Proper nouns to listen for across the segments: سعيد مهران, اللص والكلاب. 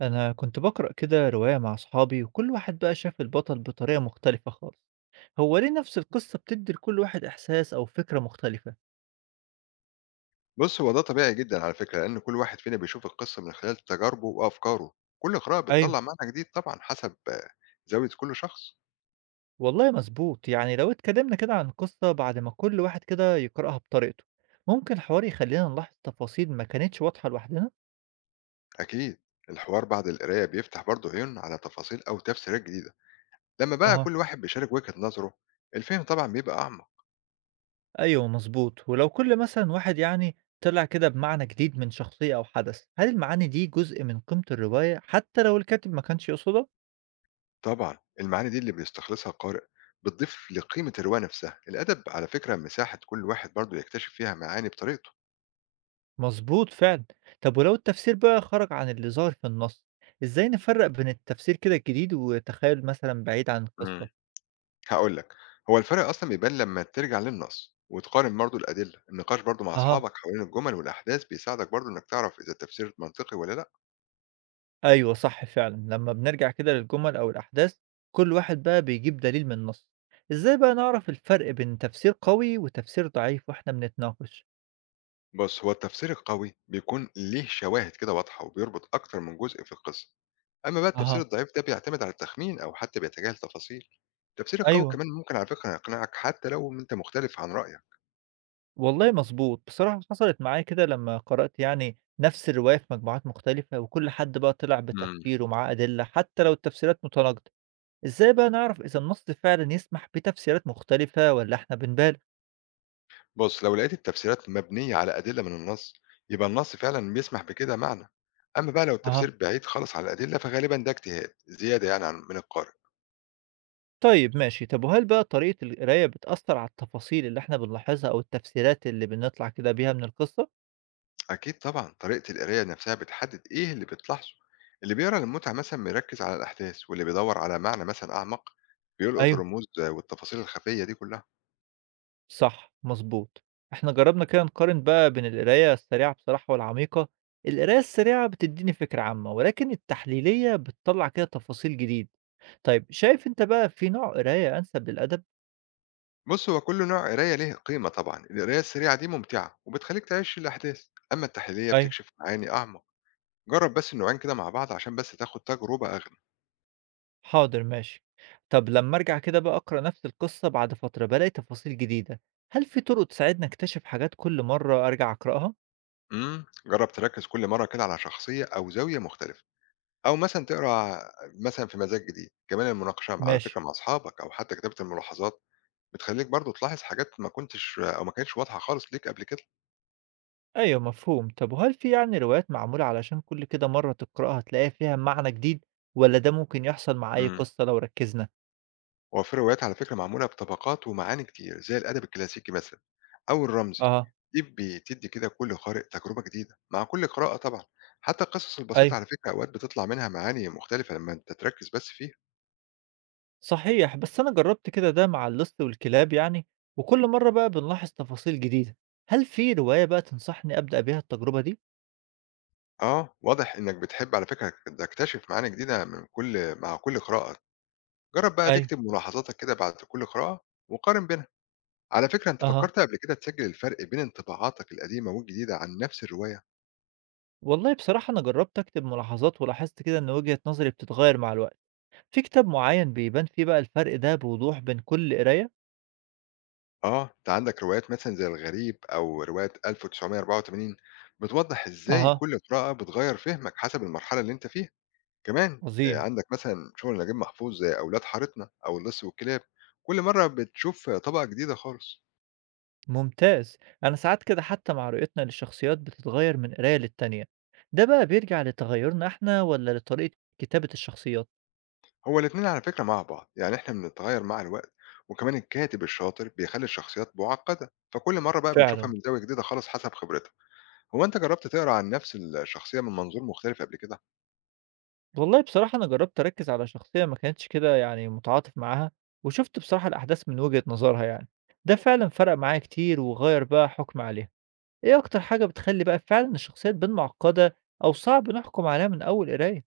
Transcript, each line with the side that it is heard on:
right: أنا كنت بقرأ كده رواية مع أصحابي، وكل واحد بقى شاف البطل بطريقة مختلفة خالص. هو ليه نفس القصة بتدي لكل واحد إحساس أو فكرة مختلفة؟
left: بُص، هو ده طبيعي جدًا على فكرة، لأن كل واحد فينا بيشوف القصة من خلال تجاربه وأفكاره، كل قراءة
right: أيوه،
left: بتطلّع معنى جديد طبعًا حسب زاوية كل شخص.
right: والله مظبوط. يعني لو اتكلمنا كده عن القصة بعد ما كل واحد كده يقرأها بطريقته، ممكن الحوار يخلينا نلاحظ تفاصيل ما كانتش واضحة لوحدنا؟
left: أكيد. الحوار بعد القراية بيفتح برضه عيون على تفاصيل أو تفسيرات جديدة، لمّا بقى
right: اه.
left: كل واحد بيشارك وجهة نظره، الفهم طبعًا بيبقى أعمق.
right: أيوه مظبوط. ولو كل مثلا واحد يعني طلع كده بمعنى جديد من شخصية أو حدث، هل المعاني دي جزء من قيمة الرواية حتى لو الكاتب ما كانش يقصده؟
left: طبعًا المعاني دي اللي بيستخلصها القارئ بتضيف لقيمة الرواية نفسها، الأدب على فكرة مساحة كل واحد برضه يكتشف فيها معاني بطريقته.
right: مظبوط فعلا. طب ولو التفسير بقى خرج عن اللي ظاهر في النص، ازاي نفرق بين التفسير كده الجديد وتخيل مثلا بعيد عن القصة؟
left: إمم. هاقول لك، هو الفرق أصلًا بيبان لمّا ترجع للنص، وتقارن برضه الأدلة، النقاش برضه مع
right: اها.
left: أصحابك حوالين الجمل والأحداث بيساعدك برضه إنك تعرف إذا التفسير منطقي والّا لأ.
right: ايوه صح فعلا، لما بنرجع كده للجمل او الاحداث كل واحد بقى بيجيب دليل من النص. ازاي بقى نعرف الفرق بين تفسير قوي وتفسير ضعيف واحنا بنتناقش؟
left: بُص، هو التفسير القوي بيكون ليه شواهد كده واضحة، وبيربط أكتر من جزء في القصة. أما بقى التفسير
right: اها.
left: الضعيف ده بيعتمد على التخمين أو حتى بيتجاهل تفاصيل. التفسير القوي
right: ايوه.
left: كمان ممكن على فكرة يقنعك حتى لو أنت مختلف عن رأيك.
right: والله مظبوط، بصراحة حصلت معايا كده لما قرأت يعني نفس الرواية في مجموعات مختلفة، وكل حد بقى طلع
left: إمم.
right: بتفسيره ومعاه أدلة حتى لو التفسيرات متناقضة. إزاي بقى نعرف إذا النص فعلا يسمح بتفسيرات مختلفة ولا إحنا بنبالغ؟
left: بُص، لو لقيت التفسيرات مبنية على أدلة من النص، يبقى النص فعلًا بيسمح بكده معنى، أما بقى لو
right: أها.
left: التفسير بعيد خالص عن الأدلة فغالبًا ده اجتهاد زيادة يعني من القارئ.
right: طيب ماشي. طب وهل بقى طريقة القراية بتأثر على التفاصيل اللي إحنا بنلاحظها أو التفسيرات اللي بنطلع كده بيها من القصة؟
left: أكيد طبعًا طريقة القراية نفسها بتحدد إيه اللي بتلاحظه، اللي بيقرا للمتعة مثلًا بيركز على الأحداث، واللي بيدور على معنى مثلًا أعمق بيلقط
right: أيوه.
left: الرموز والتفاصيل الخفية دي كلها.
right: صح مظبوط. إحنا جربنا كده نقارن بقى بين القراية السريعة بصراحة والعميقة. القراية السريعة بتديني فكرة عامة، ولكن التحليلية بتطلع كده تفاصيل جديد. طيب شايف أنت بقى في نوع قراية أنسب للأدب؟
left: بُص، هو كل نوع قراية ليه قيمة طبعًا، القراية السريعة دي ممتعة وبتخليك تعيش الأحداث، أما التحليلية
right: أيوه.
left: بتكشف معاني أعمق. جرب بس النوعين كده مع بعض عشان بس تاخد تجربة أغلى.
right: حاضر ماشي. طب لما أرجع كده بقى أقرأ نفس القصة بعد فترة بلاقي تفاصيل جديدة، هل في طرق تساعدني أكتشف حاجات كل مرة أرجع أقرأها؟
left: جرب تركز كل مرة كده على شخصية أو زاوية مختلفة أو مثلا تقرأ مثلا في مزاج جديد، كمان المناقشة على
right: ماشي.
left: فكرة مع أصحابك أو حتى كتابة الملاحظات بتخليك برضو تلاحظ حاجات ما كنتش أو ما كانتش واضحة خالص ليك قبل كده.
right: أيوة مفهوم. طب وهل في يعني روايات معمولة علشان كل كده مرة تقرأها تلاقي فيها معنى جديد، ولا ده ممكن يحصل مع أي
left: امم
right: قصة لو ركزنا؟
left: وفي روايات على فكرة معمولة بطبقات ومعاني كتير زي الأدب الكلاسيكي مثلا أو الرمزي،
right: أه.
left: دي بتدي كده كل قارئ تجربة جديدة مع كل قراءة طبعا. حتى القصص
right: أيوة
left: البسيطة على فكرة أوقات بتطلع منها معاني مختلفة لما أنت تركز بس فيها.
right: صحيح، بس أنا جربت كده ده مع اللص والكلاب يعني، وكل مرة بقى بنلاحظ تفاصيل جديدة. هل في رواية بقى تنصحني أبدأ بيها التجربة دي؟
left: واضح إنك بتحب على فكرة تكتشف معاني جديدة من مع كل قراءة. جرب بقى
right: أيوة.
left: تكتب ملاحظاتك كده بعد كل قراءة وقارن بينها. على فكرة أنت
right: أها.
left: فكرت قبل كده تسجل الفرق بين انطباعاتك القديمة والجديدة عن نفس الرواية؟
right: والله بصراحة أنا جربت أكتب ملاحظات، ولاحظت كده إن وجهة نظري بتتغير مع الوقت. في كتاب معين بيبان فيه بقى الفرق ده بوضوح بين كل قراية؟
left: أنت عندك روايات مثلا زي الغريب أو رواية 1984 بتوضح إزاي
right: أها.
left: كل قراءة بتغير فهمك حسب المرحلة اللي أنت فيها. كمان
right: عظيم.
left: عندك مثلا شغل نجيب محفوظ زي أولاد حارتنا أو اللص والكلاب. كل مرة بتشوف طبقة جديدة خالص.
right: ممتاز. أنا ساعات كده حتى مع رؤيتنا للشخصيات بتتغير من قراية للتانية، ده بقى بيرجع لتغيرنا إحنا ولا لطريقة كتابة الشخصيات؟
left: هو الاتنين على فكرة مع بعض، يعني احنا بنتغير مع الوقت وكمان الكاتب الشاطر بيخلي الشخصيات معقدة، فكل مرة بقى بنشوفها
right: فعلا.
left: من زاوية جديدة خالص حسب خبرتها. هو انت جربت تقرا عن نفس الشخصية من منظور مختلف قبل كده؟
right: والله بصراحة أنا جربت أركز على شخصية ما كانتش كده يعني متعاطف معاها، وشفت بصراحة الأحداث من وجهة نظرها يعني، ده فعلا فرق معايا كتير وغير بقى حكم عليها. إيه أكتر حاجة بتخلّي بقى فعلًا الشخصية تبان معقّدة أو صعب نحكُم عليها من أول قراية؟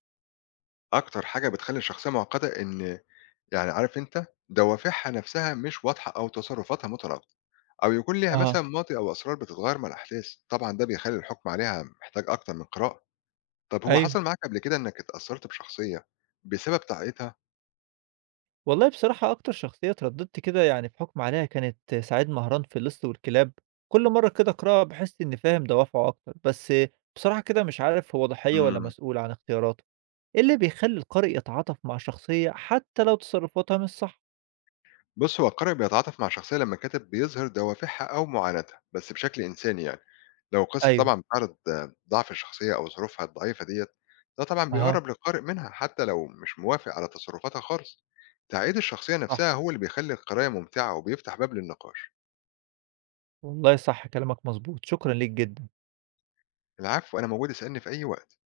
left: اكتر حاجة بتخلي الشخصية معقدة ان، يعني عارف انت، دوافعها نفسها مش واضحة او تصرفاتها متناقضة او يكون ليها
right: أها.
left: مثلا ماضي او اسرار بتتغير مع الاحداث، طبعا ده بيخلي الحكم عليها محتاج اكتر من قراءة. طب هو
right: أيوه.
left: حصل معاك قبل كده انك اتأثرت بشخصية بسبب تعقيدها؟
right: والله بصراحة أكتر شخصية اتردّدت كده يعني في حُكم عليها كانت سعيد مهران في اللِص والكلاب. كل مرّة كده أقرأها باحس إنّي فاهم دوافعه أكتر، بس بصراحة كده مش عارف هو ضحية والّا مسؤول عن اختياراته. إيه اللي بيخلّي القارئ يتعاطف مع شخصية حتى لو تصرُّفاتها مش صح؟
left: بص، هو القارئ بيتعاطف مع شخصية لما الكاتب بيظهر دوافعها أو معاناتها بس بشكل إنساني، يعني لو القصة
right: أيوه.
left: طبعا بتعرض ضعف الشخصية أو ظروفها الضعيفة ديت، ده طبعا
right: أها.
left: بيقرب للقارئ منها حتى لو مش موافق على تصرفاتها خالص. تعقيد الشخصية
right: صح.
left: نفسها هو اللي بيخلي القراية ممتعة وبيفتح باب للنقاش.
right: والله صح كلامك مضبوط، شكرًا ليك جدًا.
left: العفو، أنا موجود، اسألني في أي وقت.